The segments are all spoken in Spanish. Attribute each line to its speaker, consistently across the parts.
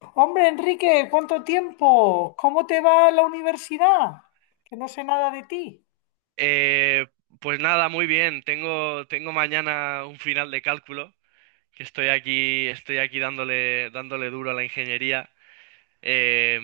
Speaker 1: Hombre, Enrique, ¿cuánto tiempo? ¿Cómo te va la universidad? Que no sé nada de ti.
Speaker 2: Eh, pues nada, muy bien. Tengo mañana un final de cálculo, que estoy aquí dándole duro a la ingeniería. Eh,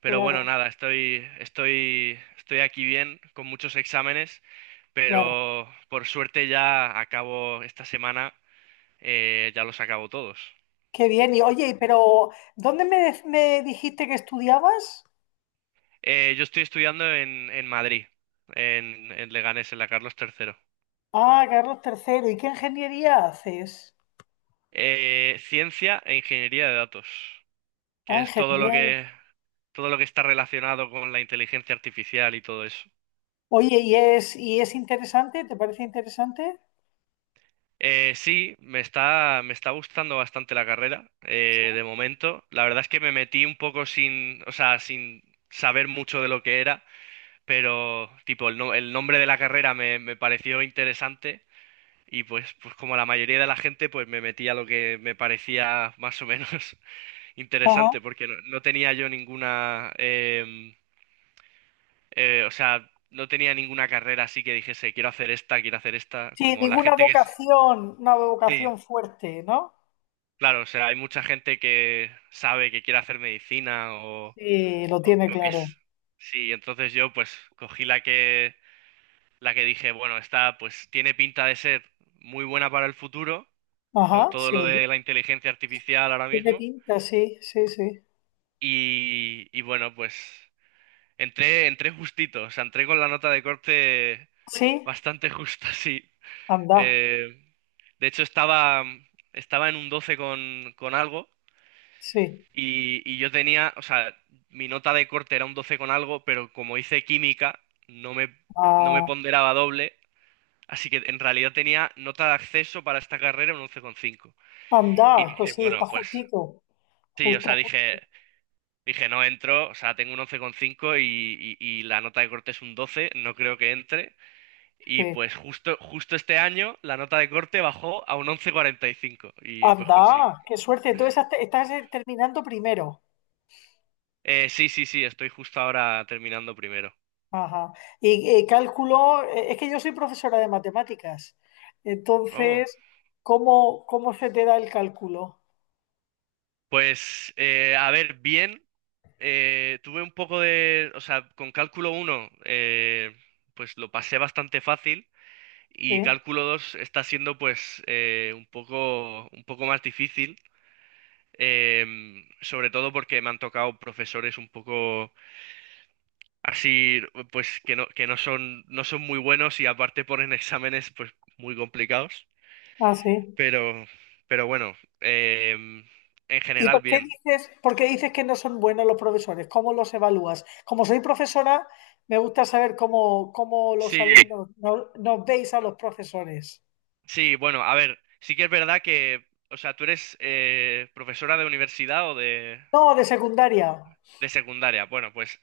Speaker 2: pero bueno,
Speaker 1: Claro,
Speaker 2: nada, estoy aquí bien, con muchos exámenes,
Speaker 1: claro.
Speaker 2: pero por suerte ya acabo esta semana, ya los acabo todos.
Speaker 1: Qué bien. Y oye, pero ¿dónde me dijiste que estudiabas?
Speaker 2: Yo estoy estudiando en Madrid, en Leganés, en la Carlos III.
Speaker 1: Ah, Carlos tercero. ¿Y qué ingeniería haces?
Speaker 2: Ciencia e ingeniería de datos. Que
Speaker 1: Ah,
Speaker 2: es todo lo
Speaker 1: ingeniería.
Speaker 2: que Todo lo que está relacionado con la inteligencia artificial y todo eso.
Speaker 1: Oye, ¿y es interesante? ¿Te parece interesante?
Speaker 2: Sí, me está gustando bastante la carrera, de momento. La verdad es que me metí un poco sin, o sea, sin saber mucho de lo que era, pero tipo, el, no- el nombre de la carrera me pareció interesante y pues como la mayoría de la gente, pues me metí a lo que me parecía más o menos
Speaker 1: Ajá.
Speaker 2: interesante, porque no tenía yo ninguna o sea, no tenía ninguna carrera así que dijese, quiero hacer esta,
Speaker 1: Sí,
Speaker 2: como la gente que...
Speaker 1: una
Speaker 2: Sí,
Speaker 1: vocación fuerte, ¿no?
Speaker 2: claro, o sea, hay mucha gente que sabe que quiere hacer medicina o,
Speaker 1: Sí, lo
Speaker 2: o,
Speaker 1: tiene
Speaker 2: o que
Speaker 1: claro.
Speaker 2: es... Sí, entonces yo pues cogí la que, dije, bueno, esta pues tiene pinta de ser muy buena para el futuro, con
Speaker 1: Ajá,
Speaker 2: todo lo
Speaker 1: sí.
Speaker 2: de la inteligencia artificial ahora
Speaker 1: Tiene
Speaker 2: mismo,
Speaker 1: pinta, sí, sí, sí.
Speaker 2: y bueno, pues entré justito, o sea, entré con la nota de corte
Speaker 1: Sí,
Speaker 2: bastante justa, sí.
Speaker 1: anda,
Speaker 2: Eh, de hecho, estaba en un 12 con algo
Speaker 1: sí.
Speaker 2: y yo tenía, o sea, mi nota de corte era un 12 con algo, pero como hice química, no me, no me
Speaker 1: Ah,
Speaker 2: ponderaba doble, así que en realidad tenía nota de acceso para esta carrera un 11,5. Y
Speaker 1: anda,
Speaker 2: dije,
Speaker 1: pues sí, está
Speaker 2: bueno, pues
Speaker 1: justito,
Speaker 2: sí, o sea,
Speaker 1: justo, justo,
Speaker 2: dije, no entro, o sea, tengo un 11,5 y la nota de corte es un 12, no creo que entre. Y
Speaker 1: sí.
Speaker 2: pues justo este año la nota de corte bajó a un once coma cuarenta y cinco y pues conseguí.
Speaker 1: Anda, qué suerte. Entonces estás terminando primero.
Speaker 2: Sí, sí, sí, estoy justo ahora terminando primero.
Speaker 1: Ajá. Y cálculo, es que yo soy profesora de matemáticas.
Speaker 2: Oh,
Speaker 1: Entonces, ¿cómo se te da el cálculo?
Speaker 2: pues a ver, bien, tuve un poco de, o sea, con cálculo uno pues lo pasé bastante fácil y
Speaker 1: Sí.
Speaker 2: cálculo 2 está siendo pues un poco más difícil, sobre todo porque me han tocado profesores un poco así pues que no son muy buenos y aparte ponen exámenes pues muy complicados.
Speaker 1: Ah, sí.
Speaker 2: Pero, pero bueno, en general bien.
Speaker 1: ¿Por qué dices que no son buenos los profesores? ¿Cómo los evalúas? Como soy profesora, me gusta saber cómo los
Speaker 2: Sí,
Speaker 1: alumnos no- nos veis a los profesores.
Speaker 2: sí, bueno, a ver, sí que es verdad que, o sea, tú eres profesora de universidad o de,
Speaker 1: No, de secundaria.
Speaker 2: de secundaria. Bueno, pues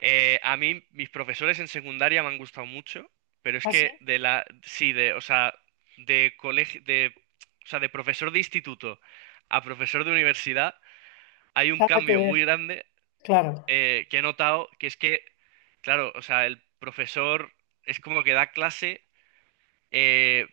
Speaker 2: a mí mis profesores en secundaria me han gustado mucho, pero es
Speaker 1: ¿Así?
Speaker 2: que de la, sí, de, o sea, de colegio, de, o sea, de profesor de instituto a profesor de universidad. Hay un
Speaker 1: Nada que
Speaker 2: cambio
Speaker 1: ver,
Speaker 2: muy grande,
Speaker 1: claro,
Speaker 2: que he notado, que es que, claro, o sea, el profesor es como que da clase, eh,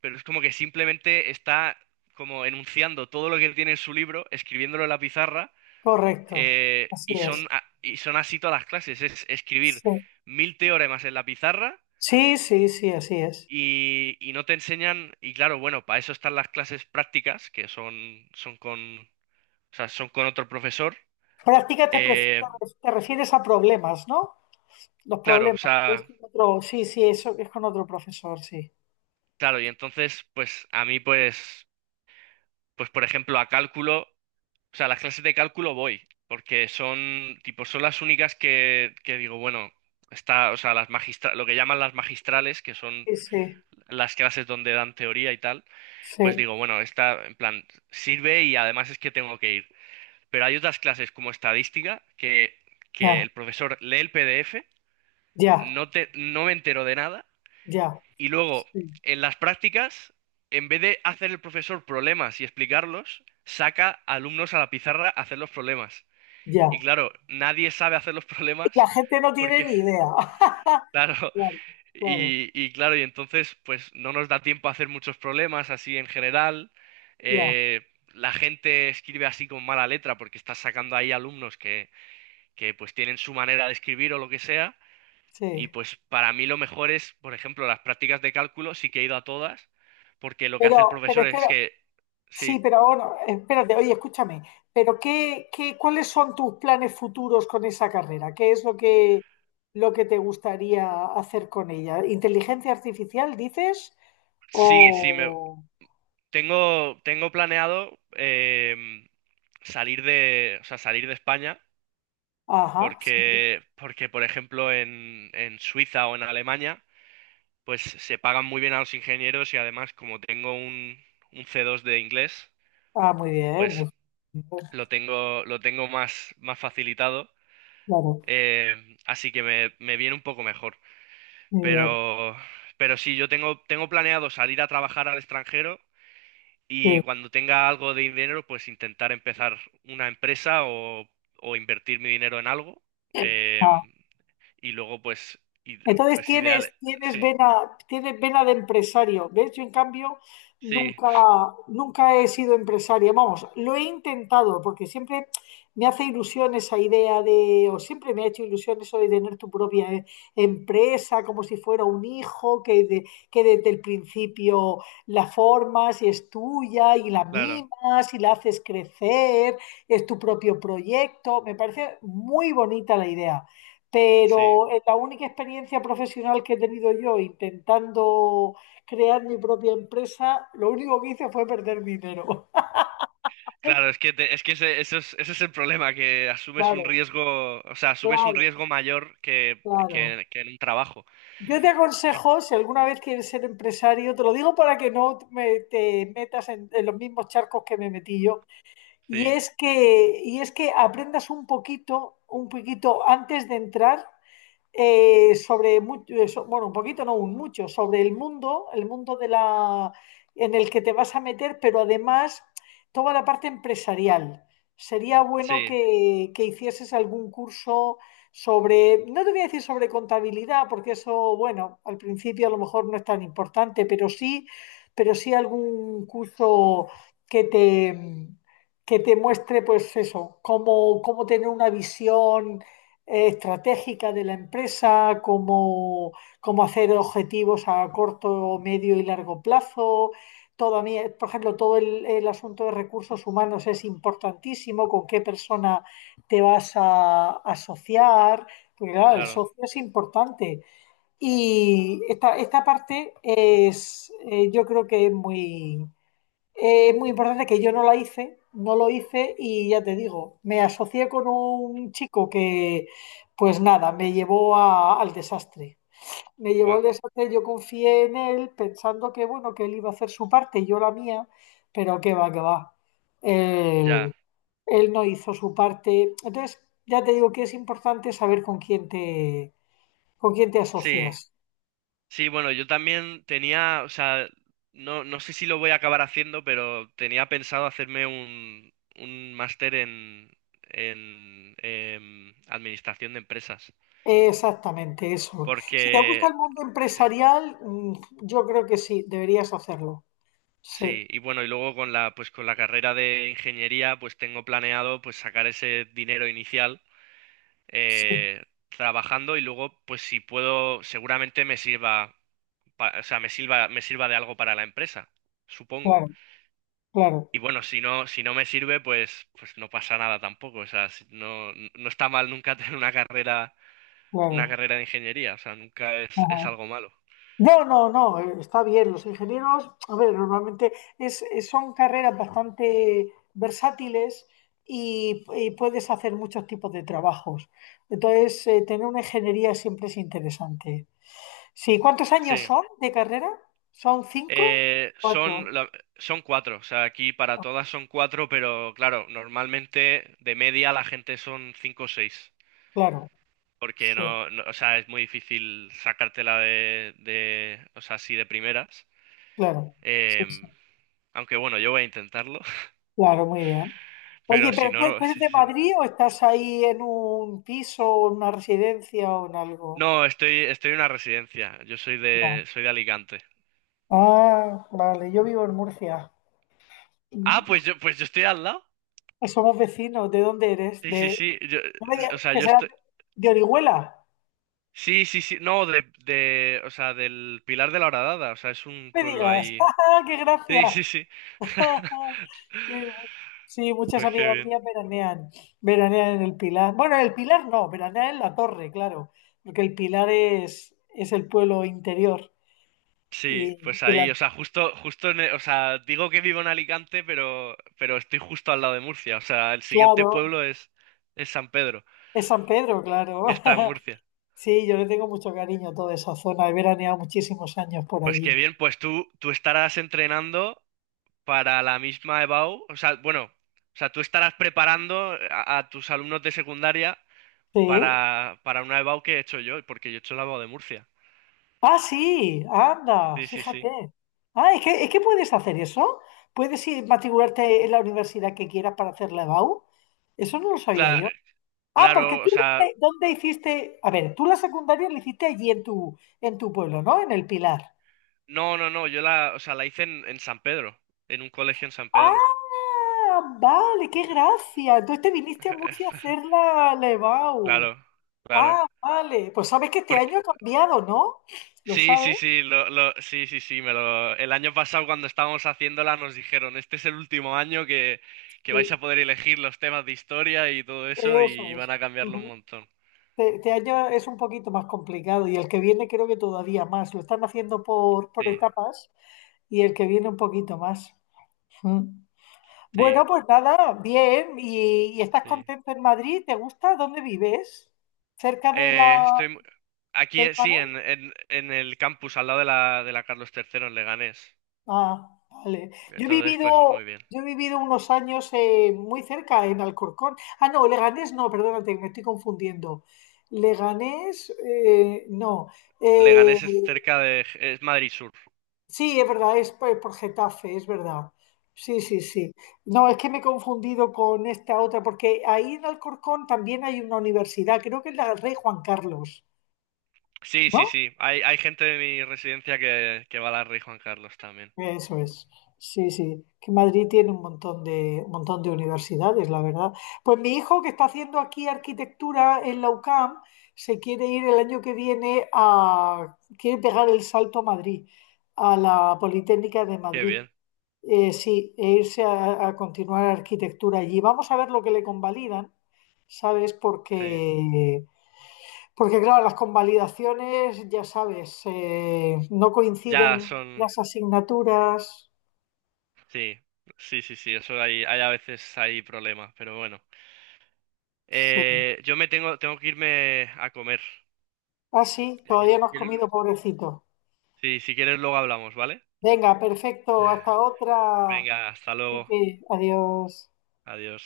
Speaker 2: pero es como que simplemente está como enunciando todo lo que tiene en su libro, escribiéndolo en la pizarra,
Speaker 1: correcto, así
Speaker 2: y son,
Speaker 1: es.
Speaker 2: a- y son así todas las clases, es escribir
Speaker 1: Sí,
Speaker 2: mil teoremas en la pizarra.
Speaker 1: sí, así es.
Speaker 2: Y no te enseñan, y claro, bueno, para eso están las clases prácticas, que son con, o sea, son con otro profesor,
Speaker 1: Práctica te, pref-
Speaker 2: eh,
Speaker 1: te refieres a problemas, ¿no? Los
Speaker 2: claro, o
Speaker 1: problemas. Es
Speaker 2: sea,
Speaker 1: con otro, sí, sí, eso es con otro profesor, sí.
Speaker 2: claro, y entonces, pues a mí, pues por ejemplo, a cálculo, o sea, las clases de cálculo voy, porque son, tipo, son las únicas que digo, bueno, está, o sea, lo que llaman las magistrales, que son
Speaker 1: Sí, sí,
Speaker 2: las clases donde dan teoría y tal, pues
Speaker 1: sí,
Speaker 2: digo, bueno, esta, en plan, sirve y además es que tengo que ir. Pero hay otras clases como estadística, que
Speaker 1: ya,
Speaker 2: el profesor lee el PDF,
Speaker 1: ya,
Speaker 2: no me entero de nada.
Speaker 1: ya,
Speaker 2: Y luego,
Speaker 1: sí,
Speaker 2: en las prácticas, en vez de hacer el profesor problemas y explicarlos, saca alumnos a la pizarra a hacer los problemas. Y
Speaker 1: ya.
Speaker 2: claro, nadie sabe hacer los
Speaker 1: Y la
Speaker 2: problemas
Speaker 1: gente no tiene
Speaker 2: porque,
Speaker 1: ni idea.
Speaker 2: claro,
Speaker 1: Claro, claro,
Speaker 2: y claro, y entonces pues no nos da tiempo a hacer muchos problemas así en general.
Speaker 1: ya,
Speaker 2: Eh, la gente escribe así con mala letra porque está sacando ahí alumnos que pues tienen su manera de escribir o lo que sea. Y
Speaker 1: sí.
Speaker 2: pues para mí lo mejor es, por ejemplo, las prácticas de cálculo, sí que he ido a todas, porque lo que hace el
Speaker 1: Pero, pero
Speaker 2: profesor es
Speaker 1: espero,
Speaker 2: que,
Speaker 1: Sí,
Speaker 2: sí,
Speaker 1: pero ahora, espérate, oye, escúchame, ¿cuáles son tus planes futuros con esa carrera? ¿Qué es lo que te gustaría hacer con ella? ¿Inteligencia artificial, dices?
Speaker 2: sí, sí,
Speaker 1: O...
Speaker 2: tengo planeado salir de, o sea, salir de España,
Speaker 1: Ajá, sí.
Speaker 2: porque por ejemplo, en Suiza o en Alemania, pues se pagan muy bien a los ingenieros y además como tengo un C2 de inglés,
Speaker 1: Ah, muy bien.
Speaker 2: pues lo tengo más facilitado,
Speaker 1: Claro,
Speaker 2: así que me viene un poco mejor.
Speaker 1: muy bien.
Speaker 2: Pero, pero sí, yo tengo planeado salir a trabajar al extranjero y
Speaker 1: Sí.
Speaker 2: cuando tenga algo de dinero, pues intentar empezar una empresa o invertir mi dinero en algo.
Speaker 1: Ah.
Speaker 2: em, y luego, pues,
Speaker 1: Entonces
Speaker 2: pues ideal.
Speaker 1: tienes,
Speaker 2: Sí,
Speaker 1: tienes vena de empresario, ¿ves? Yo en cambio
Speaker 2: sí,
Speaker 1: nunca, nunca he sido empresaria. Vamos, lo he intentado porque siempre me hace ilusión esa idea de, o siempre me ha hecho ilusión eso de tener tu propia empresa, como si fuera un hijo, que desde el principio la formas y es tuya y la
Speaker 2: claro,
Speaker 1: mimas y la haces crecer, es tu propio proyecto. Me parece muy bonita la idea,
Speaker 2: sí.
Speaker 1: pero es la única experiencia profesional que he tenido yo intentando crear mi propia empresa. Lo único que hice fue perder dinero.
Speaker 2: Claro, es que ese es el problema, que asumes un
Speaker 1: Claro,
Speaker 2: riesgo, o sea, asumes un
Speaker 1: claro,
Speaker 2: riesgo mayor que,
Speaker 1: claro.
Speaker 2: que, que en un trabajo.
Speaker 1: Yo te
Speaker 2: Que-
Speaker 1: aconsejo, si alguna vez quieres ser empresario, te lo digo para que no me- te metas en los mismos charcos que me metí yo,
Speaker 2: Sí,
Speaker 1: y es que aprendas un poquito antes de entrar sobre, bueno, un poquito, no un mucho, sobre el mundo, en el que te vas a meter, pero además toda la parte empresarial. Sería bueno
Speaker 2: sí,
Speaker 1: que hicieses algún curso sobre, no te voy a decir sobre contabilidad, porque eso, bueno, al principio a lo mejor no es tan importante, pero sí algún curso que te, que te muestre, pues eso, cómo tener una visión estratégica de la empresa, cómo hacer objetivos a corto, medio y largo plazo. Todavía, por ejemplo, el asunto de recursos humanos es importantísimo, con qué persona te vas a asociar, porque claro, el
Speaker 2: claro.
Speaker 1: socio es importante. Y esta parte es, yo creo que es es muy importante, que yo no la hice, no lo hice, y ya te digo, me asocié con un chico pues nada, al desastre. Me llevó
Speaker 2: Buah,
Speaker 1: al desastre. Yo confié en él pensando que, bueno, que él iba a hacer su parte y yo la mía, pero qué va, qué va. Él,
Speaker 2: ya.
Speaker 1: él no hizo su parte. Entonces, ya te digo que es importante saber con con quién te
Speaker 2: Sí.
Speaker 1: asocias.
Speaker 2: Sí, bueno, yo también tenía, o sea, no sé si lo voy a acabar haciendo, pero tenía pensado hacerme un máster en administración de empresas.
Speaker 1: Exactamente eso. Si te gusta
Speaker 2: Porque,
Speaker 1: el mundo
Speaker 2: sí,
Speaker 1: empresarial, yo creo que sí, deberías hacerlo. Sí,
Speaker 2: sí, y bueno, y luego con la, pues con la carrera de ingeniería, pues tengo planeado pues sacar ese dinero inicial
Speaker 1: sí,
Speaker 2: eh, trabajando y luego, pues si puedo, seguramente me sirva, o sea, me sirva de algo para la empresa, supongo.
Speaker 1: claro, claro,
Speaker 2: Y bueno, si no me sirve, pues no pasa nada tampoco. O sea, no, no está mal nunca tener una carrera, una
Speaker 1: claro.
Speaker 2: carrera de ingeniería. O sea, nunca es,
Speaker 1: Ajá.
Speaker 2: es algo malo.
Speaker 1: No, no, no, está bien. Los ingenieros, a ver, normalmente son carreras bastante versátiles y puedes hacer muchos tipos de trabajos. Entonces, tener una ingeniería siempre es interesante. Sí, ¿cuántos
Speaker 2: Sí.
Speaker 1: años son de carrera? ¿Son cinco?
Speaker 2: Eh,
Speaker 1: Cuatro,
Speaker 2: son, la- son cuatro. O sea, aquí para todas son cuatro, pero claro, normalmente de media la gente son cinco o seis.
Speaker 1: claro.
Speaker 2: Porque
Speaker 1: Sí.
Speaker 2: o sea, es muy difícil sacártela o sea, así de primeras.
Speaker 1: Claro, sí, sí,
Speaker 2: Em, Aunque bueno, yo voy a intentarlo.
Speaker 1: claro, muy bien. Oye,
Speaker 2: Pero si no, no.
Speaker 1: tú eres de Madrid, ¿o estás ahí en un piso o en una residencia o en algo?
Speaker 2: No, estoy en una residencia. Yo soy de,
Speaker 1: Ya.
Speaker 2: soy de Alicante.
Speaker 1: Ah, vale, yo vivo en Murcia.
Speaker 2: Ah,
Speaker 1: Mm.
Speaker 2: pues yo estoy al lado.
Speaker 1: Somos vecinos, ¿de dónde eres?
Speaker 2: Sí, sí,
Speaker 1: De,
Speaker 2: sí. Yo,
Speaker 1: no me digas
Speaker 2: o sea,
Speaker 1: que
Speaker 2: yo
Speaker 1: serás
Speaker 2: estoy.
Speaker 1: de Orihuela.
Speaker 2: Sí, sí, sí. No, o sea, del Pilar de la Horadada. O sea, es un
Speaker 1: No me
Speaker 2: pueblo
Speaker 1: digas.
Speaker 2: ahí.
Speaker 1: ¡Ah, qué
Speaker 2: Sí,
Speaker 1: gracia!
Speaker 2: sí, sí.
Speaker 1: Eh, sí, muchas
Speaker 2: Pues qué
Speaker 1: amigas
Speaker 2: bien.
Speaker 1: mías veranean, veranean en el Pilar. Bueno, en el Pilar no, veranean en la Torre, claro, porque el Pilar es el pueblo interior.
Speaker 2: Sí,
Speaker 1: Y,
Speaker 2: pues
Speaker 1: y la,
Speaker 2: ahí, o sea, justo en, o sea, digo que vivo en Alicante, pero estoy justo al lado de Murcia. O sea, el siguiente
Speaker 1: claro,
Speaker 2: pueblo es San Pedro,
Speaker 1: es San Pedro, claro.
Speaker 2: que está en Murcia.
Speaker 1: Sí, yo le tengo mucho cariño a toda esa zona. He veraneado muchísimos años por
Speaker 2: Pues qué
Speaker 1: allí.
Speaker 2: bien, pues tú estarás entrenando para la misma EBAU, o sea, bueno, o sea, tú estarás preparando a tus alumnos de secundaria
Speaker 1: Sí.
Speaker 2: para una EBAU que he hecho yo, porque yo he hecho la EBAU de Murcia.
Speaker 1: Ah, sí, anda,
Speaker 2: Sí, sí,
Speaker 1: fíjate.
Speaker 2: sí.
Speaker 1: Ah, es que puedes hacer eso. Puedes ir matricularte en la universidad que quieras para hacer la EBAU. Eso no lo sabía
Speaker 2: Cla-
Speaker 1: yo. Ah, porque
Speaker 2: claro, o
Speaker 1: tú
Speaker 2: sea,
Speaker 1: dónde hiciste, a ver, tú la secundaria la hiciste allí en en tu pueblo, ¿no? En el Pilar.
Speaker 2: no, no, no, yo la, o sea, la hice en San Pedro, en un colegio en San Pedro.
Speaker 1: Ah, vale, qué gracia. Entonces te viniste a Murcia a hacer la EBAU.
Speaker 2: Claro, claro.
Speaker 1: Ah, vale. Pues sabes que este año ha cambiado, ¿no? ¿Lo
Speaker 2: Sí,
Speaker 1: sabes?
Speaker 2: sí, sí, sí, sí, sí, me lo, el año pasado cuando estábamos haciéndola nos dijeron, este es el último año que vais
Speaker 1: Sí,
Speaker 2: a poder elegir los temas de historia y todo eso y
Speaker 1: eso es.
Speaker 2: van a cambiarlo un
Speaker 1: Ujú.
Speaker 2: montón.
Speaker 1: Este año es un poquito más complicado y el que viene creo que todavía más. Lo están haciendo por
Speaker 2: Sí,
Speaker 1: etapas y el que viene un poquito más. Mm.
Speaker 2: sí,
Speaker 1: Bueno, pues nada, bien. Y estás
Speaker 2: sí.
Speaker 1: contento en Madrid? ¿Te gusta? ¿Dónde vives? ¿Cerca de
Speaker 2: Eh, estoy mu- Aquí,
Speaker 1: del
Speaker 2: sí,
Speaker 1: Maresme?
Speaker 2: en el campus, al lado de la Carlos III, en Leganés.
Speaker 1: Ah, vale. Yo he
Speaker 2: Entonces, pues
Speaker 1: vivido,
Speaker 2: muy bien.
Speaker 1: yo he vivido unos años muy cerca en Alcorcón. Ah, no, Leganés no, perdónate, me estoy confundiendo. Leganés, no. Eh,
Speaker 2: Leganés es Madrid Sur.
Speaker 1: sí, es verdad, es por Getafe, es verdad. Sí, sí, sí. No, es que me he confundido con esta otra, porque ahí en Alcorcón también hay una universidad, creo que es la Rey Juan Carlos,
Speaker 2: Sí, sí,
Speaker 1: ¿no?
Speaker 2: sí, hay gente de mi residencia que va a la Rey Juan Carlos también.
Speaker 1: Eso es, sí, sí, que Madrid tiene un montón de universidades, la verdad. Pues mi hijo, que está haciendo aquí arquitectura en la UCAM, se quiere ir el año que viene a, quiere pegar el salto a Madrid, a la Politécnica de
Speaker 2: Qué
Speaker 1: Madrid.
Speaker 2: bien,
Speaker 1: Sí, e irse a continuar arquitectura allí. Vamos a ver lo que le convalidan, ¿sabes?
Speaker 2: sí.
Speaker 1: Porque claro, las convalidaciones, ya sabes, no
Speaker 2: Ya
Speaker 1: coinciden
Speaker 2: son...
Speaker 1: las asignaturas.
Speaker 2: Sí, sí, sí, sí, eso hay, hay a veces hay problemas, pero bueno.
Speaker 1: Sí.
Speaker 2: Yo tengo que irme a comer.
Speaker 1: Ah, sí, todavía no
Speaker 2: Si
Speaker 1: has
Speaker 2: quieres...
Speaker 1: comido, pobrecito.
Speaker 2: Sí, si quieres luego hablamos, ¿vale?
Speaker 1: Venga, perfecto, hasta otra.
Speaker 2: Venga, hasta
Speaker 1: Así
Speaker 2: luego.
Speaker 1: que, adiós.
Speaker 2: Adiós.